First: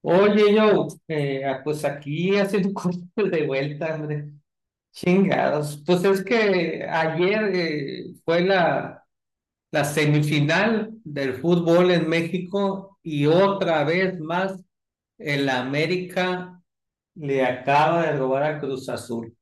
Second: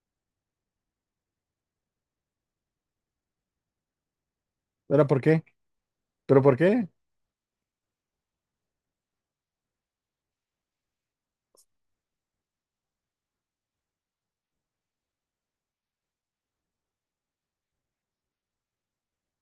Oye, yo, pues aquí haciendo cosas de vuelta, hombre. ¿Ahora por qué? Chingados. Pues es ¿Pero por que qué? ayer fue la semifinal del fútbol en México y otra vez más el América le acaba de robar a Cruz Azul.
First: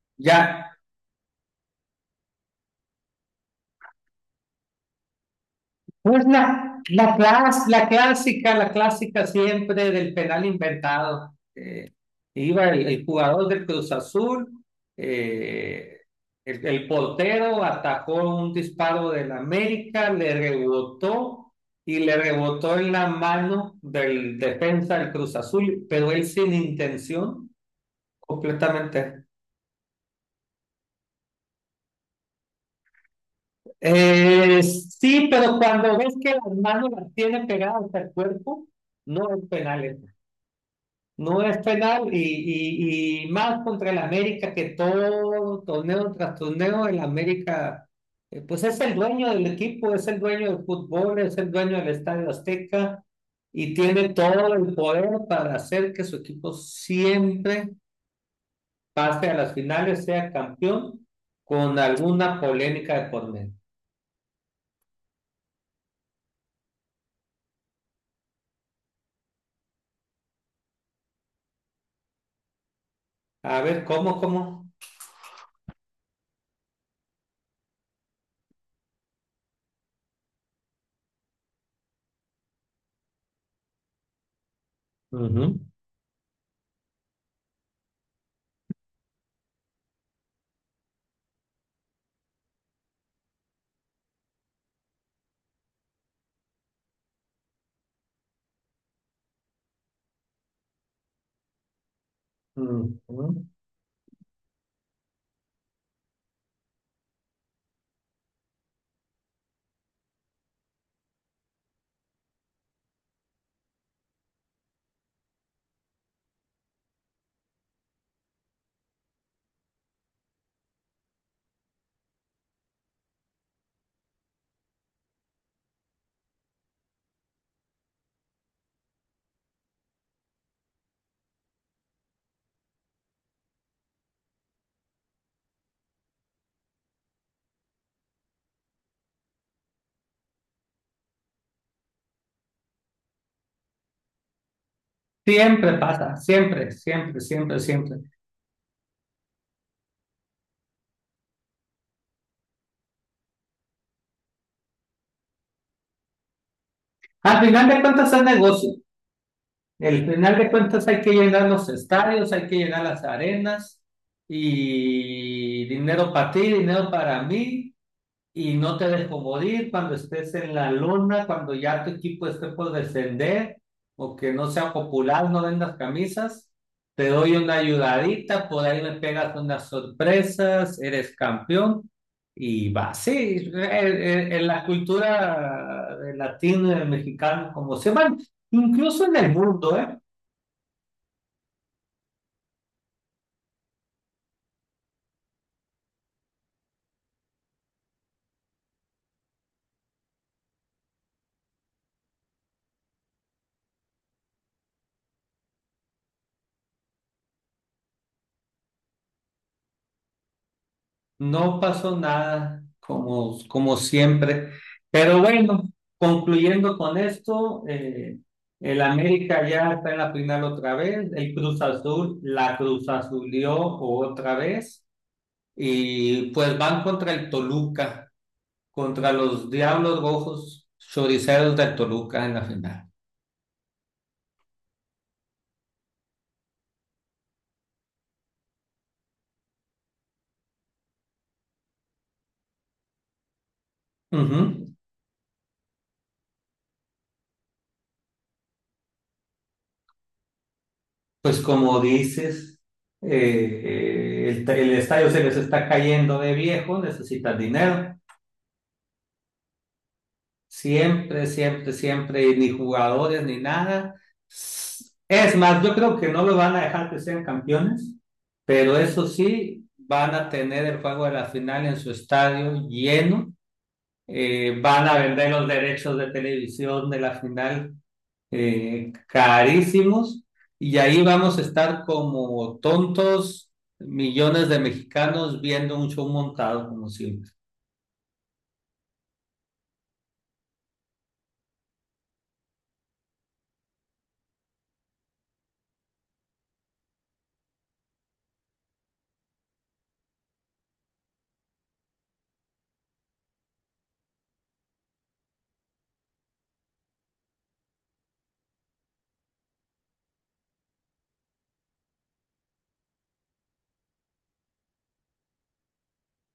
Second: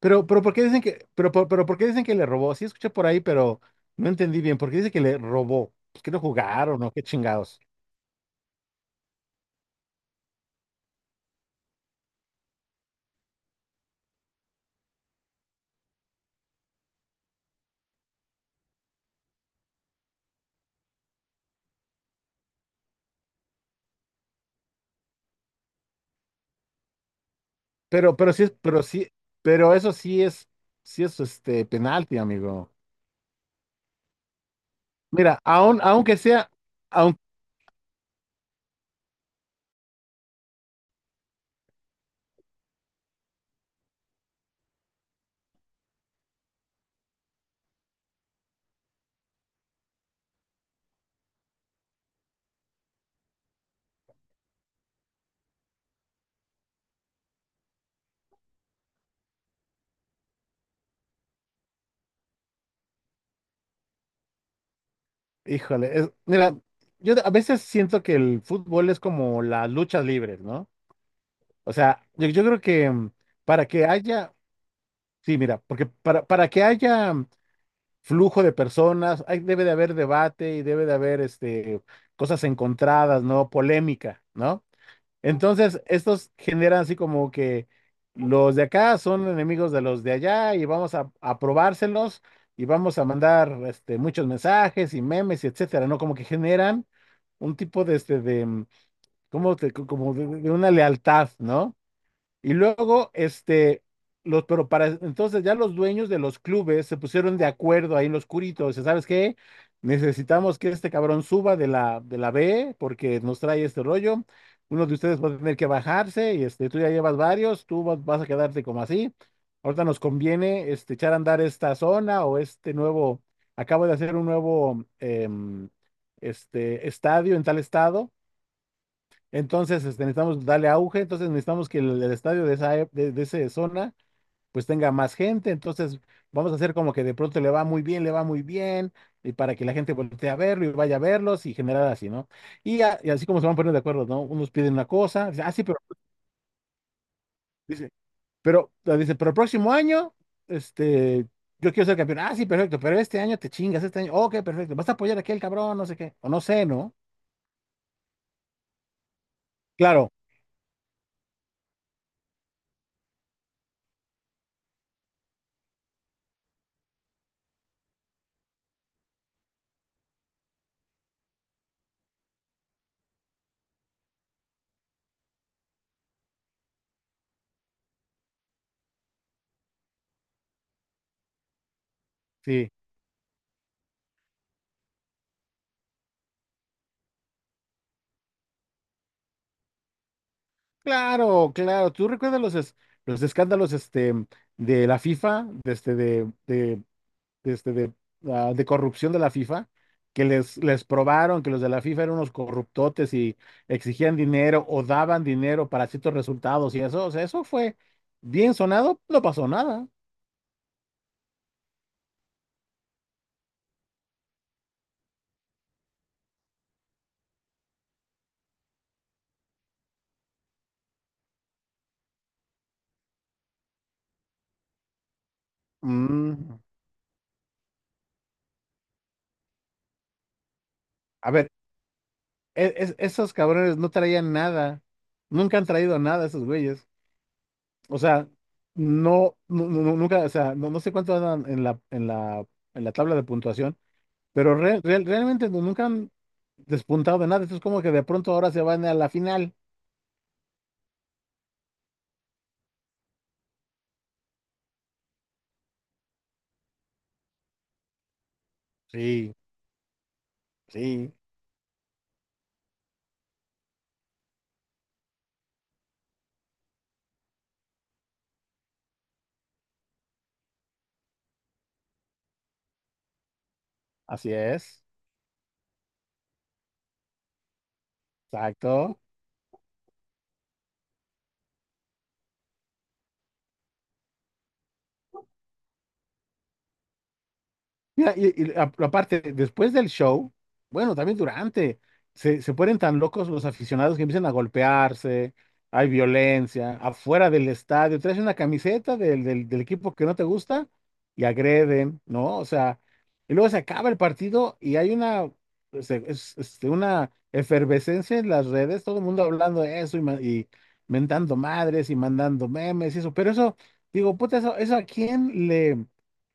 Pero, Ya, ¿por qué dicen que le robó? Sí escuché por ahí, pero no entendí bien. ¿Por qué dice que le robó? Pues que no pues jugaron o qué chingados. La clásica siempre del penal inventado. Iba el jugador del Cruz Azul, eh, el portero atajó un disparo del América, le rebotó y le rebotó en la mano del defensa del Cruz Azul, pero él sin intención Pero completamente. pero eso sí es este penalti, amigo. Sí, Mira, pero cuando ves aunque que sea, las manos las aun, tiene pegadas al cuerpo, no es penal. No es penal y más contra el América, que todo torneo tras torneo el América, pues es el dueño del equipo, es el dueño del fútbol, es el dueño del Estadio Azteca y tiene todo el poder para hacer que su equipo siempre pase a las finales, sea campeón con alguna polémica de por medio. híjole, mira, yo a veces siento que el fútbol es como las luchas libres, ¿no? O sea, yo creo que A para ver, que ¿cómo, haya, cómo? sí, mira, porque para que haya flujo de personas, debe de haber debate y debe de haber cosas encontradas, ¿no? Polémica, ¿no? Ujú, Entonces, estos generan así como que los de acá son enemigos de los de allá y vamos a probárselos y vamos a mandar muchos mensajes y memes y etcétera, ¿no? Como que generan un tipo de, este, de, mm, como de una lealtad, ¿no? Y luego, ujú. Entonces ya los dueños de los clubes se pusieron de acuerdo ahí en los curitos, ¿sabes qué? Necesitamos que este cabrón suba de la B porque nos trae este rollo. Uno de ustedes va a tener que bajarse y tú ya llevas varios, vas a quedarte como así. Ahorita nos conviene echar a andar esta zona o acabo de hacer un nuevo estadio en tal estado. Entonces, necesitamos darle auge, entonces necesitamos que el estadio de esa zona pues tenga más gente. Entonces vamos a hacer como que de pronto le va muy bien, y para que la gente voltee a verlo y vaya a verlos y generar así, ¿no? Y así como se van poniendo de acuerdo, ¿no? Unos piden una cosa, dice, ah, sí, Siempre pero, pasa, siempre, siempre, siempre, dice, siempre. pero, ah, dice, pero el próximo año, este, yo quiero ser campeón, ah, sí, perfecto, pero este año te chingas, este año, ok, perfecto, vas a apoyar a aquel cabrón, no sé qué, o no sé, ¿no? Al final de cuentas es negocio. El Claro, final de cuentas hay que llenar los estadios, hay que llenar las arenas y dinero para ti, dinero para mí, y no te dejo morir cuando estés en la luna, cuando ya tu equipo esté por descender o que no sea popular, no vendas camisas, te doy una ayudadita, por ahí me pegas unas sorpresas, eres campeón sí. y va. Sí, en, la cultura de latino, mexicano, como se van. Incluso en el mundo, ¿eh? Claro, claro. ¿Tú recuerdas los escándalos de la FIFA, de, este, de, este, de, ah, de corrupción de la FIFA? Que les probaron que los de la FIFA eran unos corruptotes y exigían dinero o daban dinero para ciertos resultados y eso. O sea, eso fue bien sonado, no pasó nada. No pasó nada, como, como siempre. Pero bueno, concluyendo con esto, el América ya está en la final otra vez, el Cruz Azul la Cruz Azulió otra vez, y pues Mm, van contra el Toluca, contra los Diablos Rojos A ver, Choriceros del Toluca en la final. Esos cabrones no traían nada. Nunca han traído nada esos güeyes. O sea, no, nunca. O sea, no, no sé cuánto andan en la tabla de puntuación, pero Ujú. Realmente nunca han despuntado de nada. Esto es como que de pronto ahora se van a la final. Pues como dices, eh, el estadio se les está cayendo de viejo, necesitan dinero. Sí, sí, Siempre, siempre, siempre, y ni jugadores ni nada. Es más, yo creo que no lo van a dejar que sean campeones, pero eso sí, van a tener el juego de la final en su estadio lleno. así es. Van a vender los derechos de televisión de la final, Exacto. carísimos, y ahí vamos a estar como tontos, millones de mexicanos viendo un show montado como siempre. Mira, aparte, después del show, bueno, también durante, se ponen tan locos los aficionados que empiezan a golpearse, hay violencia, afuera del estadio, traes una camiseta del equipo que no te gusta y agreden, ¿no? O sea, y luego se acaba el partido y hay una una efervescencia en las redes, todo el mundo hablando de eso y mentando madres y mandando memes y eso, pero eso, digo, puta, eso ¿a quién le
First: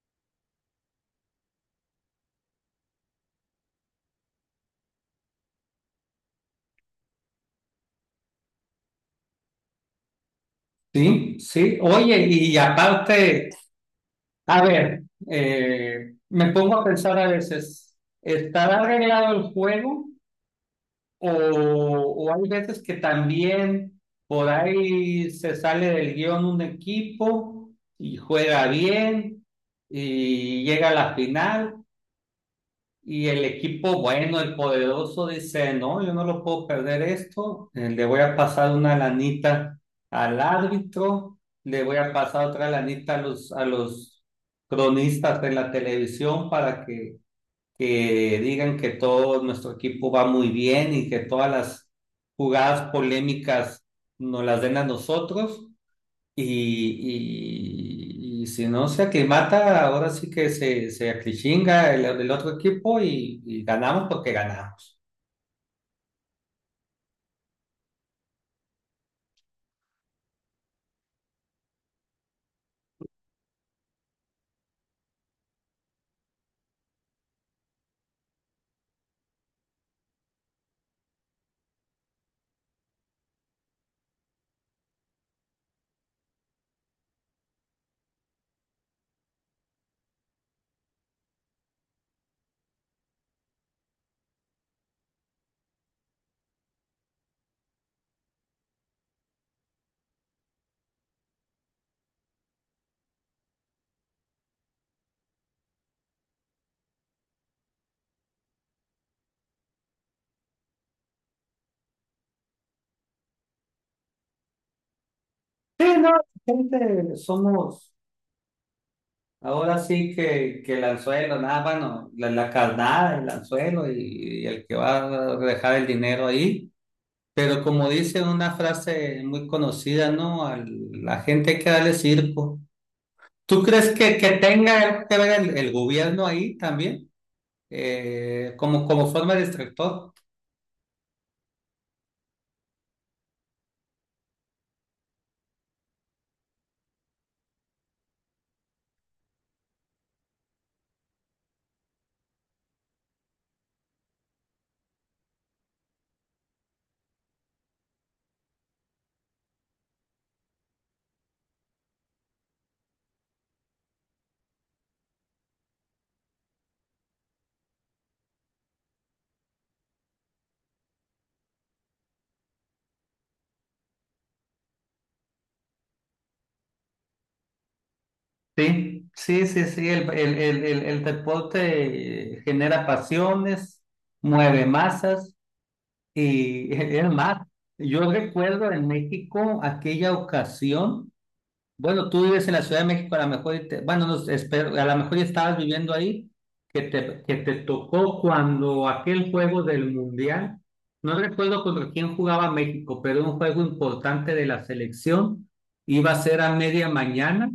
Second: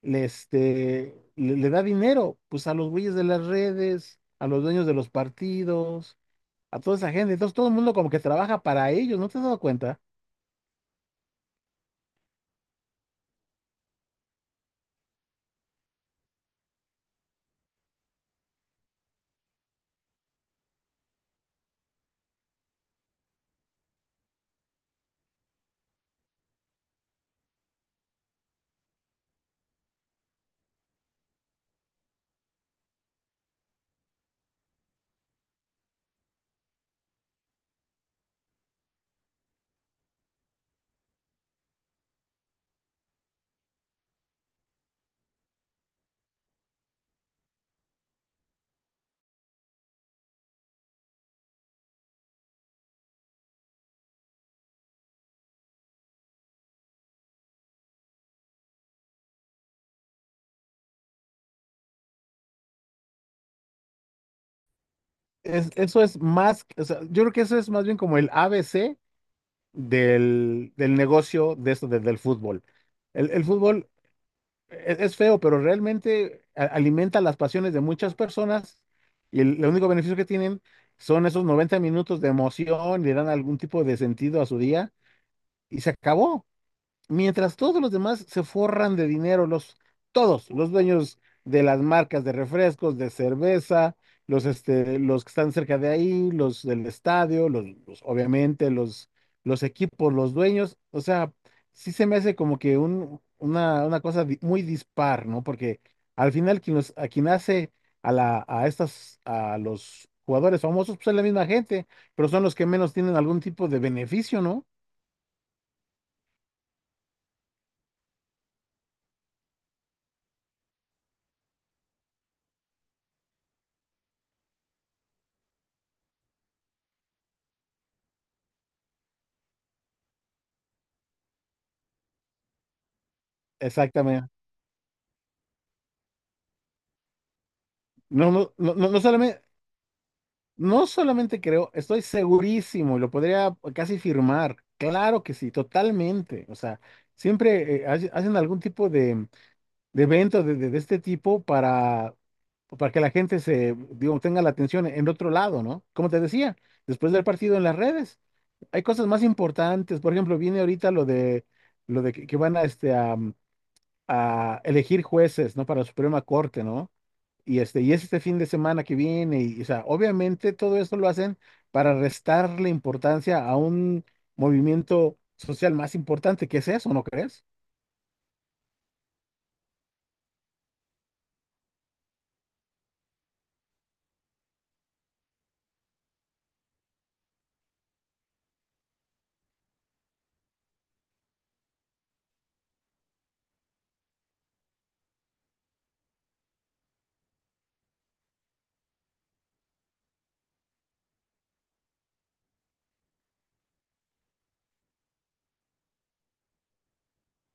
le, este, le, le da dinero? Pues a los güeyes de las redes, a los dueños de los partidos, a toda esa gente. Entonces todo el mundo como que trabaja para ellos, ¿no te has dado cuenta? Sí, sí. Oye, y aparte... A ver, me pongo a pensar a veces, ¿estará arreglado el juego? O hay veces que también por ahí se sale del guión un equipo y juega bien y llega a la final. Y el equipo bueno, el poderoso, dice, no, yo no lo puedo perder esto, le voy a pasar una lanita al árbitro, le voy a pasar otra lanita a a los cronistas de la televisión para que digan que todo nuestro equipo va muy bien y que todas las jugadas polémicas nos las den a nosotros. Y, y si no se aclimata, ahora sí que se aclichinga el otro equipo y ganamos porque ganamos. Eso es más. O sea, yo creo que eso es más bien como el ABC del negocio de esto, del fútbol. El fútbol es feo, pero realmente alimenta las pasiones de muchas personas y el único beneficio que tienen son esos 90 minutos de emoción, le dan algún tipo de sentido a su día y se acabó. Mientras todos los demás se forran de dinero, todos, los dueños de las marcas de refrescos, de cerveza, los que están cerca de ahí, los del estadio, obviamente los equipos, los dueños. O sea, sí se me hace como que un, una cosa muy dispar, ¿no? Porque al final a quien hace a, la, a estas, a los jugadores famosos, pues es la misma gente, pero son los que menos tienen algún tipo de beneficio, ¿no? Sí, no, gente, somos ahora sí que el anzuelo, nada, bueno, la carnada, el anzuelo y el que va a dejar el dinero ahí. Pero como dice una frase muy conocida, ¿no? A la gente hay que darle circo. ¿Tú crees Exactamente. que tenga algo que ver el gobierno ahí también? No, no, no, ¿Como, no, como forma de distractor? no solamente creo, estoy segurísimo, lo podría casi firmar. Claro que sí, totalmente. O sea, siempre hacen algún tipo de evento de este tipo para que la gente digo, tenga la atención en otro lado, ¿no? Como te decía, después del partido en las redes, hay cosas más importantes. Por ejemplo, viene ahorita lo de, que van a elegir jueces, ¿no? Para la Suprema Corte, ¿no? Y es este fin de semana que viene, y, o sea, obviamente todo esto lo hacen para restarle importancia a un movimiento social más importante, que es eso, ¿no crees? Sí, sí, sí, sí, el deporte genera pasiones, mueve masas y es más, yo recuerdo en México aquella ocasión. Bueno, tú vives en la Ciudad de México, a lo mejor, y te- bueno, no, espero- a lo mejor ya estabas viviendo ahí, que te tocó cuando aquel juego del Mundial, no recuerdo contra quién jugaba México, pero un juego importante de la selección, iba a ser a media mañana,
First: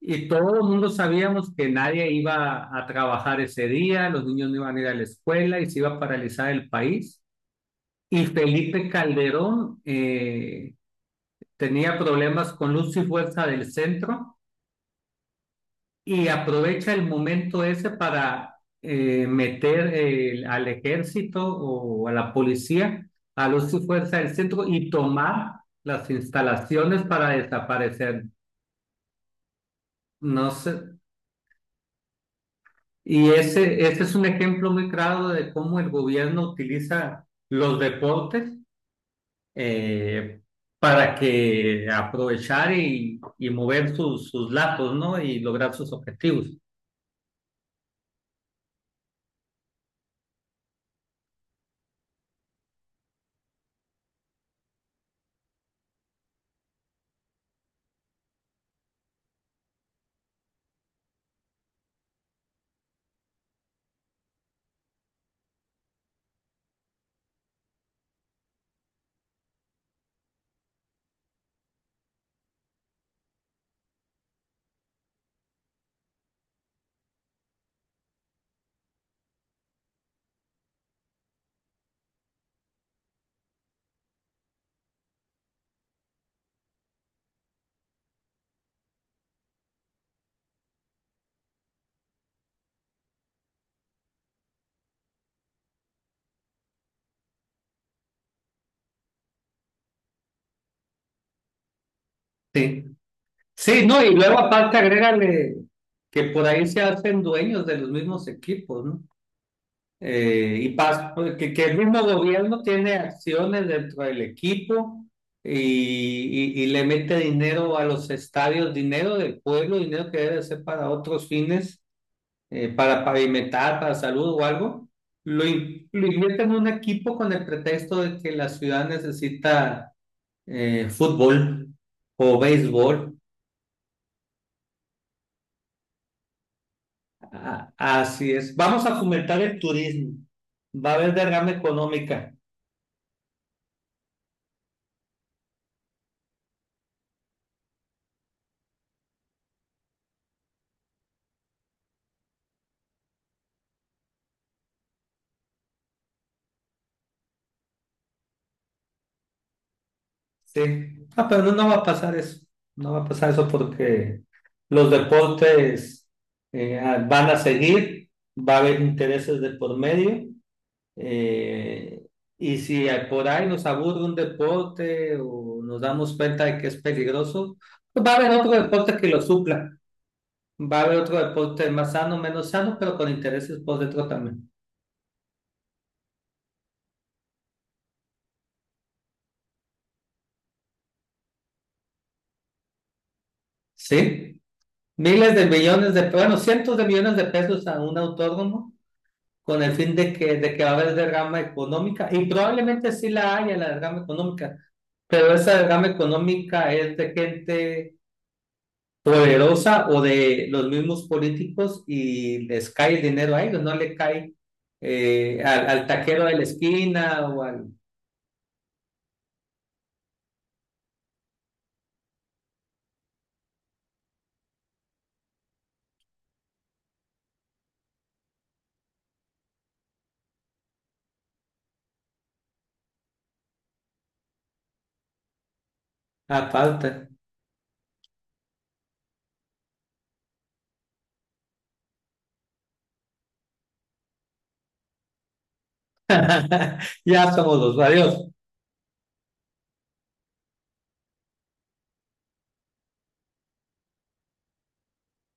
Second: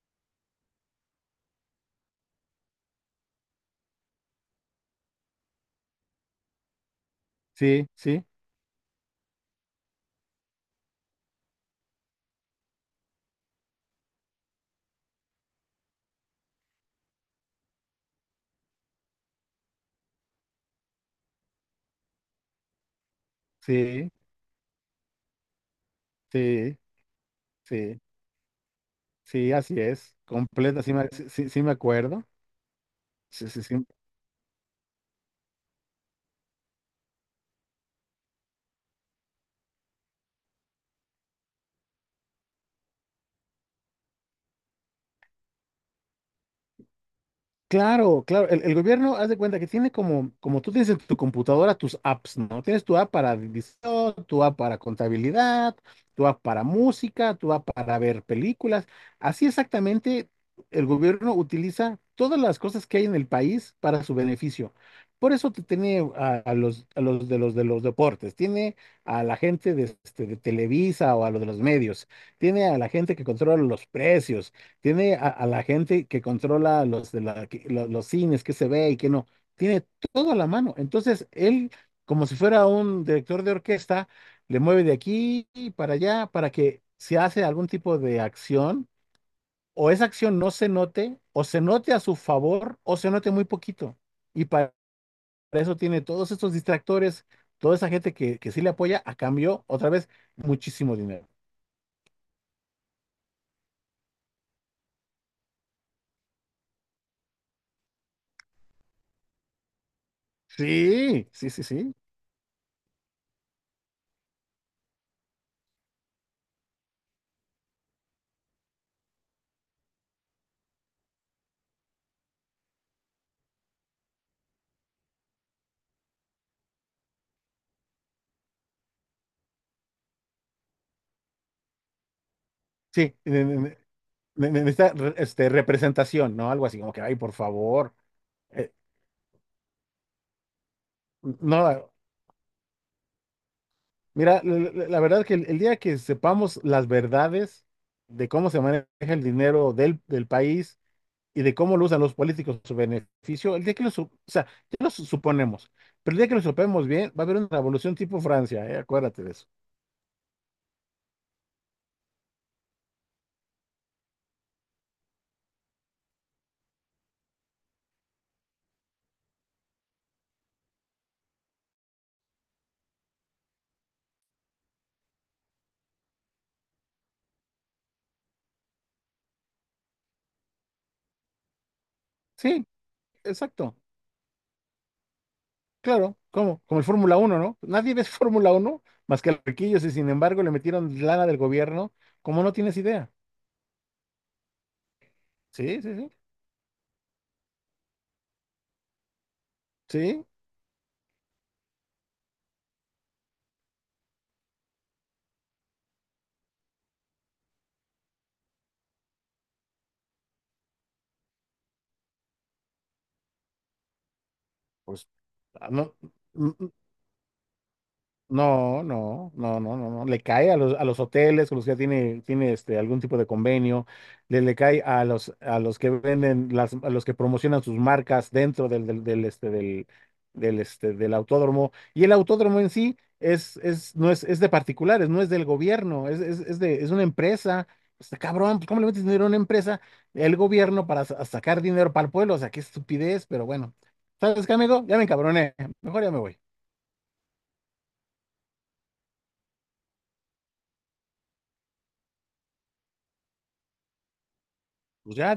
y todo el mundo sabíamos que nadie iba a trabajar ese día, los niños no iban a ir a la escuela y se iba a paralizar el país. Sí, sí, Y Felipe Calderón tenía problemas con luz y fuerza del centro y aprovecha el momento ese para meter al ejército o a la policía, a los y sí, fuerza del centro y tomar las sí, instalaciones para sí, desaparecer. sí, así es, No sé. completa, sí me acuerdo, Y sí, sí, sí. ese es un ejemplo muy claro de cómo el gobierno utiliza los deportes, eh, para que aprovechar y mover sus, sus lazos, ¿no? Y lograr sus objetivos. Claro, claro. El gobierno, haz de cuenta que tiene como tú tienes en tu computadora tus apps, ¿no? Tienes tu app para división, tu app para contabilidad, tu app para música, tu app para ver películas. Así exactamente, el gobierno utiliza todas las cosas que hay en el país para su beneficio. Por eso te tiene a los de los de los deportes, tiene a la gente de Televisa o a los de los medios, tiene a la gente que controla los precios. Tiene a la gente que controla los, de la, que- lo- los, cines, qué se ve y qué no, tiene todo a la mano. Entonces, él, como si fuera un director de orquesta, le mueve de aquí y para allá para que se hace algún tipo de acción o esa acción no se note o se note a su favor o se note muy poquito. Y para eso tiene todos estos distractores, toda esa gente que sí le apoya a cambio, otra vez, muchísimo dinero. Sí. Sí, no, y luego aparte agrégale que por ahí se hacen dueños de los mismos equipos, ¿no? Sí, Pues, sí, sí, que el sí. mismo gobierno tiene acciones dentro del equipo y, y le mete dinero a los estadios, dinero del pueblo, dinero que debe ser para otros fines, para pavimentar, para salud o algo. Lo invierte en un equipo con el pretexto de que la ciudad necesita fútbol o Sí, béisbol. Necesita representación, ¿no? Algo así como que, ay, por A- favor. Así es. Eh, Vamos a fomentar el turismo. Va a haber derrama no, económica. mira, la verdad que el día que sepamos las verdades de cómo se maneja el dinero del país y de cómo lo usan los políticos a su beneficio, el día que o sea, ya lo suponemos, pero el día que lo supemos bien, va a haber una revolución tipo Francia, ¿eh? Acuérdate de eso. Sí. Ah, pero no, no va a pasar eso. No va a pasar eso porque los deportes van a seguir. Va a haber intereses de por medio. eh, y si a- por ahí nos aburre un deporte o nos damos cuenta de que es peligroso, pues va a haber otro deporte que lo supla. Va a haber otro deporte más sano, menos Sí, sano, pero con intereses exacto, por dentro también. claro, ¿cómo? ¿Como el Fórmula 1, ¿no? Nadie ve Fórmula 1 más que los riquillos y sin embargo le metieron lana del gobierno, como no tienes idea. ¿Sí? Miles de Sí, millones sí, de, sí. bueno, cientos de millones de pesos a un autónomo con el fin Sí, de que va a haber derrama económica y probablemente sí la haya la derrama económica, pero esa derrama económica es de gente poderosa o de los mismos políticos, y les cae el dinero a ellos, no le cae pues al, al no, taquero de la n- esquina o al, no, no, no, no, no, no. Le cae a los hoteles con los que ya tiene algún tipo de convenio. Le cae a los que promocionan sus marcas dentro del autódromo. Y el autódromo en sí no es, es de particulares, no es del gobierno, a es una falta. empresa. Pues, está cabrón, pues, ¿cómo le metes dinero a una empresa? El gobierno para sacar dinero para el pueblo. O sea, qué estupidez, pero bueno. ¿Sabes qué, amigo? Ya me encabroné. Mejor ya me voy. Ya somos los varios. Pues ya.